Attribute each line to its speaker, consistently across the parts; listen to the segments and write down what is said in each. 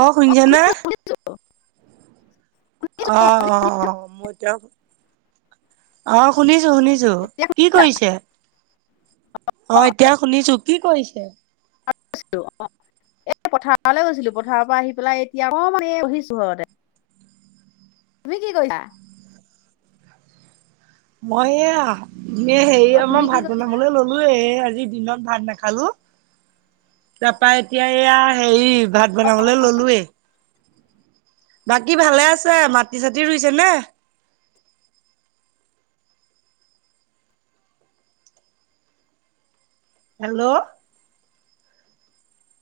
Speaker 1: অ শুনছা নে?
Speaker 2: [unintelligible]
Speaker 1: অ
Speaker 2: শুনিছো শুনিছো শুনিছো,
Speaker 1: অ
Speaker 2: শুনিছো।
Speaker 1: মইতা অ শুনিছো শুনিছো
Speaker 2: এতিয়া
Speaker 1: কি
Speaker 2: শুনিছা?
Speaker 1: কৰিছে? অ এতিয়া শুনিছো কি কৰিছে?
Speaker 2: [unintelligible] অ এ পথাৰলৈ গৈছিলো পথাৰৰ পৰা আহি পেলাই এতিয়া অকমান এই বহিছো ঘৰতে। তুমি কি কৰিছা?
Speaker 1: মই এয়া এ
Speaker 2: অ'
Speaker 1: হেৰি
Speaker 2: তুমি
Speaker 1: মই
Speaker 2: কি
Speaker 1: ভাত
Speaker 2: কৰিছা?
Speaker 1: বনাবলৈ ললো এ আজি দিনত ভাত নাখালো, তাৰাপা এতিয়া এইয়া হেৰি ভাত বনাবলৈ ললোৱে। বাকী ভালে আছে? মাটি-চাটি ৰুইছে নে? হেল্ল'!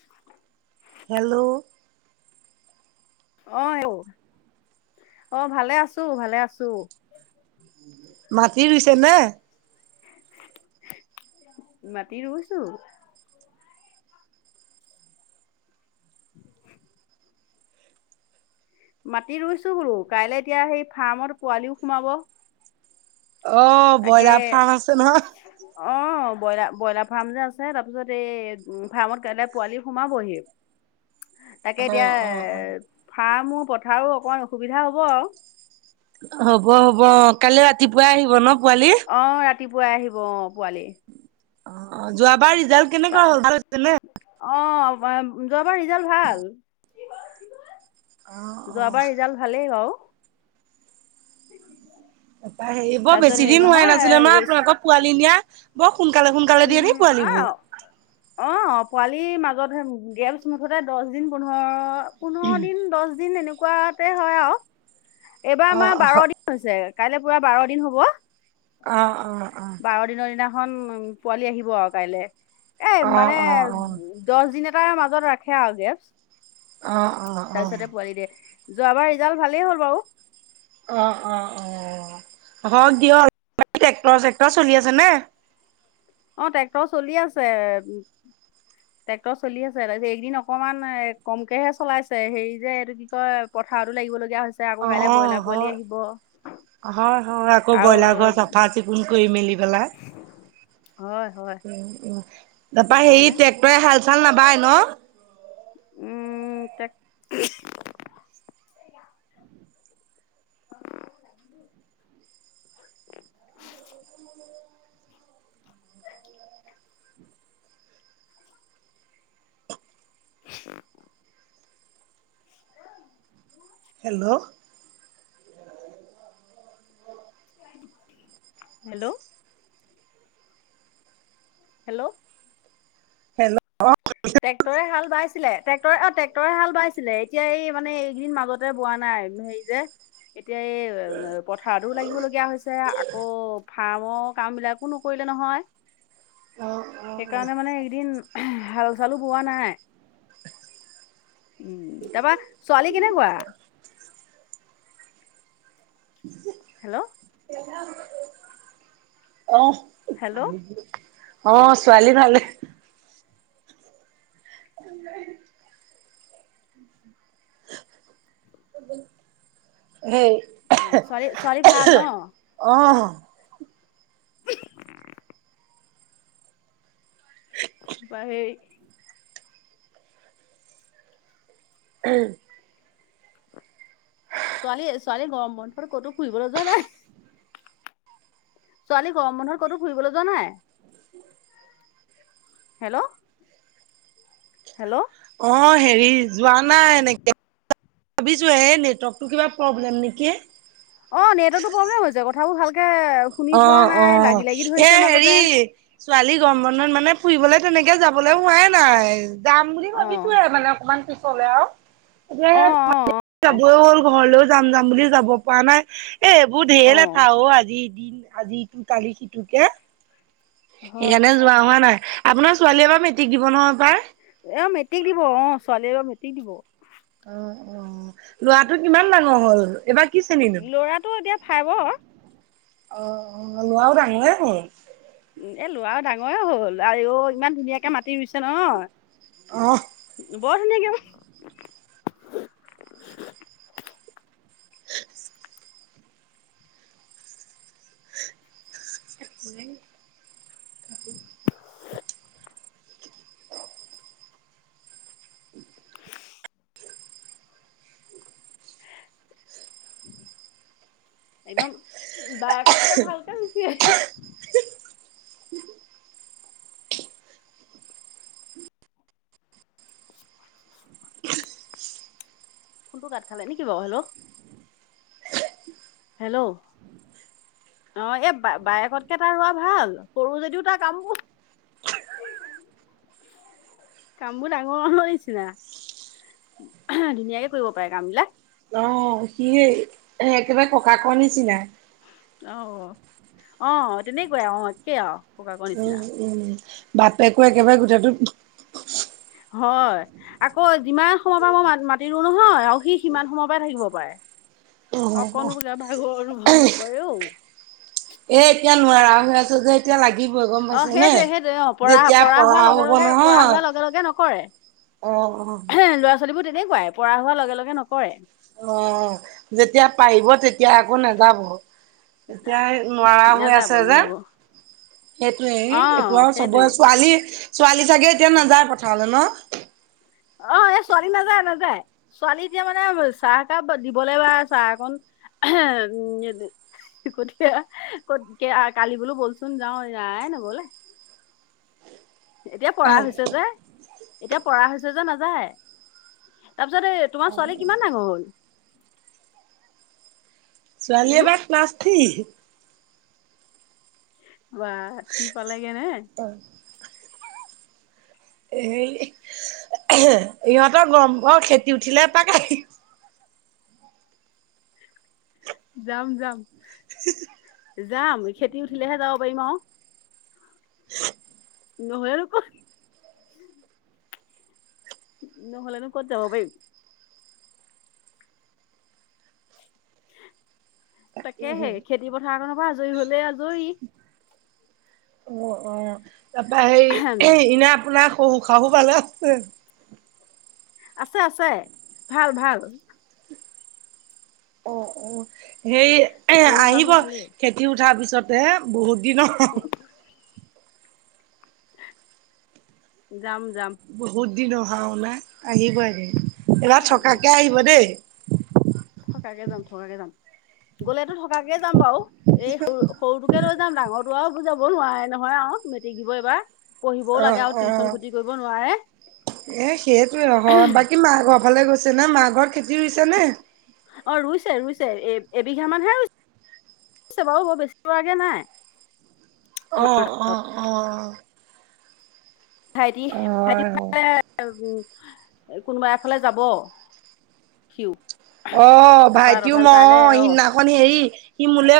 Speaker 2: [inaudible]
Speaker 1: হেল্ল'
Speaker 2: অ আঔ অ ভালে আছো, ভালে আছো।
Speaker 1: মাটি ৰুইছেনে?
Speaker 2: মাটি ৰুইছো। [inaudible] মাটি ৰুইছো বুলো। কাইলৈ এতিয়া সেই ফাৰ্মত পোৱালিও সোমাব।
Speaker 1: অ
Speaker 2: তাকে
Speaker 1: ব্ৰইলাৰ ফাৰ্ম আছে নহ।
Speaker 2: অ ব্ৰইলাৰ ব্ৰইলাৰ ফাৰ্ম যে আছে, তাৰপিছত এই ফাৰ্মত কাইলৈ পোৱালি সোমাবহি।
Speaker 1: অ
Speaker 2: তাকে এতিয়া
Speaker 1: অ অ
Speaker 2: এ ফাৰ্মোও পথাৰো অকমান অসুবিধা হ'ব আৰু।
Speaker 1: হ'ব হ'ব কাইি ৰাতিপুৱাই আহিব ন পোৱালি?
Speaker 2: অ ৰাতিপুৱাই আহিব অ পোৱালি।
Speaker 1: অ যোৱাবাৰ ৰিজাল্ট
Speaker 2: তা
Speaker 1: কেনেকুৱা হ'ল ভাল হৈছে নে?
Speaker 2: অ যোৱাবাৰ ৰিজাল্ট ভাল।
Speaker 1: অ', অ',
Speaker 2: যোৱাবাৰ ৰিজাল্ট ভালেই বাউ।
Speaker 1: সেইবৰ
Speaker 2: তাৰপিছত
Speaker 1: বেছি
Speaker 2: হেৰি
Speaker 1: দিন হোৱাই
Speaker 2: নহয়
Speaker 1: নাছিলে ন
Speaker 2: এ, চ-
Speaker 1: আপোনালোকৰ পোৱালি নিয়া? বৰ সোনকালে সোনকালে দিয়ে নি
Speaker 2: উম,
Speaker 1: পোৱালীবোৰ?
Speaker 2: অ', অ পোৱালিৰ মাজতে গেপছ মুঠতে দহ দিন পোন্ধৰ পোন্ধৰ দিন, দহ দিন এনেকুৱাতে হয় আৰু। এইবাৰ আমাৰ
Speaker 1: অ',
Speaker 2: বাৰ
Speaker 1: অ',
Speaker 2: দিন হৈছে। কাইলৈ পুৰা বাৰ দিন হ'ব।
Speaker 1: অ অ অ।
Speaker 2: বাৰ দিনৰ দিনাখন উ পোৱালি আহিব আৰু কাইলে। এ
Speaker 1: অ', অ',
Speaker 2: মানে
Speaker 1: অ',
Speaker 2: উ দহ দিন এটাৰ মাজত ৰাখে আৰু গেপছ,
Speaker 1: অ', অ', অ',
Speaker 2: তাৰপিছতে পোৱালি দিয়ে। যোৱাবাৰ ৰিজাল্ট ভালেই হ'ল বাৰু।
Speaker 1: অ অ অ হক দিয়ক অলপ ট্ৰেক্টৰ-চেক্টৰ চলি আছে নে?
Speaker 2: অ ট্ৰেক্টৰ চলি আছে। ট্ৰেক্টৰ চলি আছে। তাৰপিছত এইদিন অকমান কমকেহে চলাইছে হেৰি যে এইটো কি কয় পথাৰতো লাগিবলগীয়া হৈছে আকৌ
Speaker 1: অ
Speaker 2: কাইলে ব্ৰইলাৰ পোৱালি
Speaker 1: হয়,
Speaker 2: আহিব
Speaker 1: হয় হয় আকৌ ব্ৰইলাৰ ঘৰ
Speaker 2: আৰু
Speaker 1: চাফা চফ ভ কৰি মেলি পেলাই।
Speaker 2: হয় হয়
Speaker 1: তাৰপা হেৰি
Speaker 2: সেইকাৰণে
Speaker 1: টেক ৰে হাল-চাল নাবায় ন?
Speaker 2: উম tech [unintelligible] [inaudible] [inaudible]
Speaker 1: hello.
Speaker 2: Hello. Hello.
Speaker 1: Hello অ'
Speaker 2: ট্ৰেক্টৰে হাল বাইছিলে। টেক্টৰে অ' ট্ৰেক্টৰে হাল বাইছিলে, এতিয়া এই মানে এইকেইদিন মাজতে বোৱা নাই, হে [unintelligible] এতিয়া এই পথাৰতো লাগিব লগগীয়া হৈছে আকৌ ফাৰ্মৰ কামবিলাক কো নকৰিলে নহয়,
Speaker 1: অ',
Speaker 2: সেইকাৰণে মানে একেদিন ছালো বোৱা নাই। উ, তাৰপা ছোৱালী কেনেকুৱা? হেল্ল'।
Speaker 1: [unintelligible] অ'।
Speaker 2: হেল্ল'।
Speaker 1: অ' ছোৱালী ভালে। [unintelligible] সেই
Speaker 2: [unintelligible] ছোৱালী ছোৱালী ভাল ন'?
Speaker 1: অ'।
Speaker 2: কিবা হেৰি ছোৱালী ছোৱালী গৰম বন্ধতো ক'তো ফুৰিব যোৱা নাই? ছোৱালী গৰম বন্ধত ক'তো ফুৰিবলৈ যোৱা নাই? হেল্ল'। হেল্ল'।
Speaker 1: অ' হেৰি যোৱা নাই এনেকে, ভাবিছোঁ হে নেটৱৰ্কটো কিবা প্ৰব্লেম নেকি।
Speaker 2: অ' নেটৱৰ্তটো প্ৰব্লেম হৈছে, কথাবোৰ ভালকে শুনি পোৱা
Speaker 1: অ',
Speaker 2: নাই লাগি
Speaker 1: অ'
Speaker 2: লাগি
Speaker 1: এ,
Speaker 2: ধৰিছে
Speaker 1: হেৰি
Speaker 2: মাজতে
Speaker 1: ছোৱালী গৰম বন্ধত মানে ফুৰিবলে তেনেকে যাবলৈ হোৱাই নাই। যাম বুলি
Speaker 2: অ
Speaker 1: ভাবিছোঁৱে মানে অকণমান পিছলে আৰু।
Speaker 2: অ
Speaker 1: [unintelligible] যাবই হ'ল, ঘৰলৈও যাম যাম বুলি যাব পৰা নাই। এ, এইবোৰ ঢেৰ এঠা অ' আজি দিন আজিটো কালি সিটোকে।
Speaker 2: হয়
Speaker 1: সেইকাৰণে যোৱা হোৱা নাই। আপোনাৰ ছোৱালীয়ে এবাৰ মেট্ৰিক দিব ন' হপাই?
Speaker 2: এই মেট্ৰিক দিব, অ' ছোৱালীয়ে মেট্ৰিক দিব।
Speaker 1: অ', অ'। লৰাটো কিমান ডাঙৰ হ'ল এইবাৰ? কি শ্ৰেণীনো?
Speaker 2: ল'ৰাটো এতিয়া ফাইভৰ।
Speaker 1: অ', অ' ল'ৰাও ডাঙৰে হ'ল।
Speaker 2: এ, ল'ৰাও ডাঙৰে হ'ল, আয়ৈ ইমান ধুনীয়াকে মাতি দিছে নহয়।
Speaker 1: অ'।
Speaker 2: বৰ ধুনীয়াকে
Speaker 1: [inaudible] [unintelligible]
Speaker 2: [inaudible] একদম বায়েকতকে ভালকে গুচি [unintelligible] [inaudible] ফোনটো কাট খালে নেকি বাৰু, হেল্ল'। হেল্ল'? [unintelligible] অ এই বায়েকতকে তাৰ ৰোৱা ভাল সৰু যদিও তাৰ কামবোৰ [inaudible] [inaudible] কামবোৰ ডাঙৰ [inaudible] নিচিনা। [inaudible] ধুনীয়াকে কৰিব পাৰে কাম বিলাক।
Speaker 1: অঁ! সিয়েই একেবাৰে ককাকৰ নিচিনাই। [inaudible]
Speaker 2: অঁ! অঁ তেনেকুৱাই আহ একে আৰু। [inaudible] নিচিনা
Speaker 1: উম-উম বাপেকো একেবাৰে গোটেটো [inaudible]
Speaker 2: হয়। [unintelligible] আকৌ যিমান সময়ৰ পৰা মই মা মাটিৰো নহয় আৰু সি সিমান সময়ৰ পৰাই থাকিব পাৰে। [unintelligible]
Speaker 1: অ',
Speaker 2: অকনো বোলে ভাগৰ অনুভৱ নকৰে অ। [unintelligible]
Speaker 1: এই এতিয়া নোৱাৰা হৈ আছো যে। [inaudible] তেতিয়া লাগিবই গম
Speaker 2: অ
Speaker 1: পাইছে নে
Speaker 2: সেইটোৱে সেইটোৱে অ পৰা
Speaker 1: যেতিয়া
Speaker 2: পৰা হোৱাৰ
Speaker 1: পঢ়াও
Speaker 2: লগে
Speaker 1: হ'ব
Speaker 2: লগে পৰা
Speaker 1: নহয়
Speaker 2: হোৱাৰ লগে লগে
Speaker 1: [unintelligible] অঁ-অঁ। [inaudible]
Speaker 2: ল'ৰা-ছোৱালীবোৰ তেনেকুৱাই পৰা হোৱা লগে-লগে নকৰে। [inaudible]
Speaker 1: অঁ! যেতিয়া পাৰিব তেতিয়া আকৌ নাযাব। [unintelligible] এতিয়া নোৱাৰা হৈ
Speaker 2: নাযাব
Speaker 1: আছে যে [inaudible]
Speaker 2: নাযাব অ
Speaker 1: সেইটোৱেই এইটো আৰু চবৰে
Speaker 2: সেইটোৱে
Speaker 1: ছোৱালী [unintelligible] ছোৱালী চাগে এতিয়া নাযায় পথাৰলৈ ন? [inaudible]
Speaker 2: অ‍ঁ! এই ছোৱালী নাযায়-নাযায় ছোৱালী এতিয়া মানে চাহ একাপ দিবলৈ বা চাহকণ [unintelligible] [inaudible] কঠিয়া কত কে [inaudible] কালি বোলো ব'লচোন যাওঁ নাই নগ'লে। এতিয়া পৰা হৈছে যে। [inaudible] এতিয়া পৰা হৈছে যে নাযায়। তাৰপিছত এ তোমাৰ ছোৱালী কিমান ডাঙৰ হ'ল? [unintelligible]
Speaker 1: ছোৱালী
Speaker 2: উম
Speaker 1: এইবাৰ ক্লাছ থ্ৰি। [unintelligible]
Speaker 2: বাহ থ্ৰি পালেগে নে? [unintelligible]
Speaker 1: হয় [inaudible] এই [inaudible] ইহঁতৰ গৰম বন্ধ খেতি উঠিলে এপাক [unintelligible]
Speaker 2: যাম-যাম। [unintelligible]
Speaker 1: উ [inaudible]
Speaker 2: যাম। খেতি উঠিলেহে যাব পাৰিম আৰু। [unintelligible] নহয় আৰু ক [inaudible] নহ'লেনো ক'ত যাব পাৰিম। [unintelligible] তাকেহে খেতি পথাৰ কনৰ পৰা আজৰি হলে আজৰি। [unintelligible]
Speaker 1: অ-অ! তাৰপৰা সেই [unintelligible] ইনে আপোনাৰ শহুৰ-শাহু ভালে আছে?
Speaker 2: আছে-আছে। ভাল-ভাল। [inaudible]
Speaker 1: অঁ-অঁ! হেৰি [unintelligible] এ
Speaker 2: শহু শাহু
Speaker 1: আহিব
Speaker 2: ভালেই
Speaker 1: খেতি উঠাৰ পিছতে বহুত দিনৰ [inaudible]
Speaker 2: অ [inaudible] [inaudible] যাম-যাম।
Speaker 1: বহুত দিন অহাও নাই আহিব এদিন। এইবাৰ
Speaker 2: অ',
Speaker 1: থকাকে আহিব দেই? [inaudible]
Speaker 2: থকাকে যাম-থকাকে যাম। গ'লেতো থকাকে যাম বাৰু এই সৰু [unintelligible] সৰুটোকে লৈ যাম ডাঙৰটো আৰু যাব নোৱাৰে নহয় আৰু মেট্ৰিক দিব এইবাৰ। [unintelligible] পঢ়িবও
Speaker 1: অ
Speaker 2: লাগে আৰু টিউচন
Speaker 1: অ
Speaker 2: খতি কৰিবও নোৱাৰে। [inaudible]
Speaker 1: এ সেইটোৱে [inaudible] বাকী মা ঘৰৰ ফালে গৈছে নে, মাৰ ঘৰত খেতি ৰুইছে নে?
Speaker 2: অ ৰুইছে-ৰুইছে এ এবিঘা মানহে ৰুই [inaudible] ৰুইছে বাৰু বৰ বেছি ৰুৱাগে নাই। [unintelligible]
Speaker 1: অ অ অ অ
Speaker 2: ভাইটি ভাইটি
Speaker 1: হয়, হয়।
Speaker 2: এফালে উ কোনোবা এফালে যাব সিও
Speaker 1: অ
Speaker 2: তাৰপা
Speaker 1: ভাইটিও
Speaker 2: তথাপি কাইলে
Speaker 1: মই
Speaker 2: অ',
Speaker 1: সিদিনা খন হেৰি সি মোলে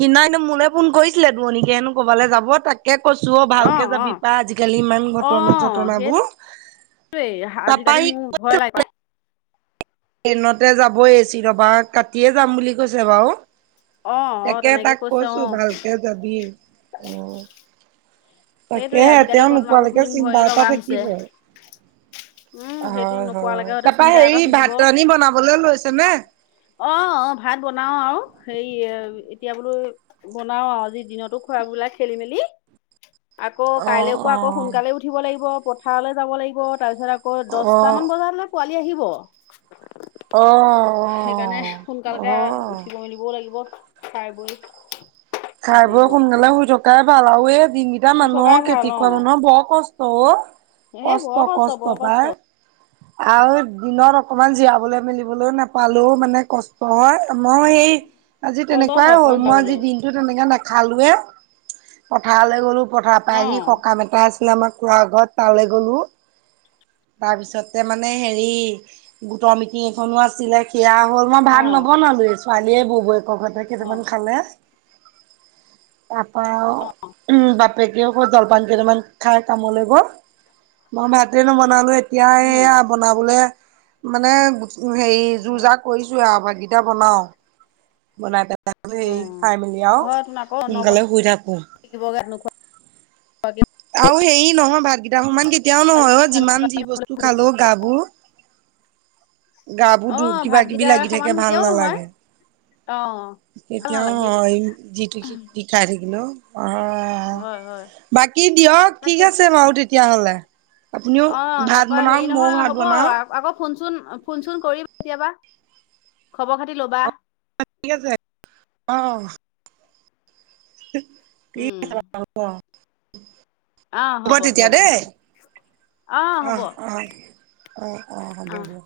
Speaker 1: সিদিনা হেনো মোলে ফোন কৰিছিলে দুৱনিকে হেনো কৰবালে যাব তাকে কৈছো অ ভালকে যাবি পাই আজিকালি ইমান ঘটনা -
Speaker 2: অ',
Speaker 1: চটনাবোৰ
Speaker 2: সেইটোৱে
Speaker 1: তাৰপা
Speaker 2: আজিকালি
Speaker 1: সি
Speaker 2: মোৰ ভয় লাগে পাই
Speaker 1: ট্ৰেইনতে যাবই এ চি দবা টিকেত কাটিয়ে যাম বুলি কৈছে বাৰু
Speaker 2: অ', অ',
Speaker 1: তাকে
Speaker 2: তেনেকে
Speaker 1: তাক
Speaker 2: কৈছে
Speaker 1: কৈছো
Speaker 2: অ',
Speaker 1: ভালকে যাবি অ
Speaker 2: সেইটোৱে
Speaker 1: তাকেহে
Speaker 2: আজিকালি
Speaker 1: তেওঁ
Speaker 2: ঘটনাবোৰ
Speaker 1: নোপোৱালৈকে
Speaker 2: শুনি
Speaker 1: চিন্তা
Speaker 2: ভয়ে
Speaker 1: এটা
Speaker 2: লগা হৈছে
Speaker 1: থাকিব।
Speaker 2: উম সেইটো
Speaker 1: হয় হয়
Speaker 2: নোপোৱালৈকে হয়তে
Speaker 1: তাৰপা
Speaker 2: চিন্তা এটা
Speaker 1: হেৰি ভাত
Speaker 2: থাকিব
Speaker 1: ৰান্ধি বনাবলৈ লৈছে নে?
Speaker 2: অ অ ভাত বনাও আৱ হেৰি এতিয়া বোলো বনাও আৰু আজি দিনতো খোৱা বলা খেলি মেলি আকৌ কাইলে
Speaker 1: অ'
Speaker 2: পুৱা আকৌ
Speaker 1: অ'
Speaker 2: সোনকালে উঠি উঠিব লাগিব পথাৰলৈ যাব লাগিব তাৰপিছত আকৌ দহটামান বজালে পোৱালী আহিব
Speaker 1: অ'
Speaker 2: সেইকাৰণে
Speaker 1: অ'
Speaker 2: তেতিয়ালৈকে
Speaker 1: অ'
Speaker 2: উঠিব মেলিবও লাগিব খাই বৈ
Speaker 1: খাই
Speaker 2: আজৰি
Speaker 1: বৈ
Speaker 2: হওঁ
Speaker 1: সোনকালে শুই থকাই ভাল আৰুৱে ডিঙি এ
Speaker 2: শুই থকাই
Speaker 1: মানুহৰ
Speaker 2: ভাল
Speaker 1: খেতি
Speaker 2: অ
Speaker 1: কৰা মানুহৰ বৰ কষ্ট অ
Speaker 2: সেই বৰ
Speaker 1: কষ্ট
Speaker 2: বৰ
Speaker 1: কষ্ট পায়
Speaker 2: [unintelligible]
Speaker 1: আৰু দিনত অকমান জিৰাবলৈ মেলিবলৈও নাপালেও মানে কষ্ট হয় মই সেই আজি
Speaker 2: কষ্ট
Speaker 1: তেনেকুৱাই
Speaker 2: হয়
Speaker 1: হ'ল
Speaker 2: অকমান
Speaker 1: মই আজি
Speaker 2: যাবলৈও
Speaker 1: দিন দিনতো তেনেকে নাখালোৱে পথাৰলৈ গ'লো পথাৰ
Speaker 2: অ
Speaker 1: পৰা আহি হকাম এটা আছিলে আমাৰ খুড়া ঘৰত তালে গ'লো তাৰপিছতে মানে হেৰি গোটৰ মিটিং এখনো আছিলে সেয়া হ'ল মই
Speaker 2: অ
Speaker 1: ভাত নবনালোৱেই ছোৱালীয়ে ববৌয়েকৰ ঘৰত থাকি
Speaker 2: অ
Speaker 1: কেইটামান খালে তাৰ পৰা আৰু
Speaker 2: অ
Speaker 1: উম বাপেকেও আকৌ জলপান কেইটামান খাই কামলে গল' মই ভাতে নবনালোঁ এতিয়া
Speaker 2: উম
Speaker 1: সেয়া বনাবলে মানে হেৰি যোৰ
Speaker 2: হয়
Speaker 1: যাৰ কৰিছো আৰু বাকি ভাত কেইটা বনাও বনাই পেলাই হেৰি
Speaker 2: অ
Speaker 1: খাই মেলি আৰু
Speaker 2: হয় তোন আকৌ নবনাই
Speaker 1: সোনকালে শুই থাকোঁ
Speaker 2: [unintelligible]
Speaker 1: আৰু হেৰি নহয় ভাতকেইটাৰ সমান কেতিয়াও নহয় অ যিমান যি বস্তু খালো গাবোৰ গা বোৰ কিবা কিবি
Speaker 2: ভাতকেইটা
Speaker 1: লাগি
Speaker 2: সমান
Speaker 1: থাকে ভাল
Speaker 2: কেতিয়াও নহয়
Speaker 1: নালাগে
Speaker 2: অ', ভাল
Speaker 1: কেতিয়াও
Speaker 2: নালাগে সেইটোৱে
Speaker 1: নহয় যিটো খাই থাকিলো অ
Speaker 2: হয়, হয়।
Speaker 1: বাকী দিয়ক ঠিক
Speaker 2: তাকে।
Speaker 1: আছে বাৰু তেতিয়াহ'লে আপুনিও
Speaker 2: অ',
Speaker 1: ভাত
Speaker 2: তাৰপা
Speaker 1: বনাওক
Speaker 2: হেৰি
Speaker 1: মইও
Speaker 2: নহয়
Speaker 1: ভাত
Speaker 2: হ'ব
Speaker 1: বনাও
Speaker 2: আকৌ ফোন চোন ফোন চোন কৰিম কেতিয়াবা খবৰ খাতি ল'বা
Speaker 1: অ ঠিক আছে অ [unintelligible]
Speaker 2: উম আহ হ'ব
Speaker 1: তেতিয়া
Speaker 2: হ'ব
Speaker 1: দেই অ অ অ অ হ'ব দিয়ক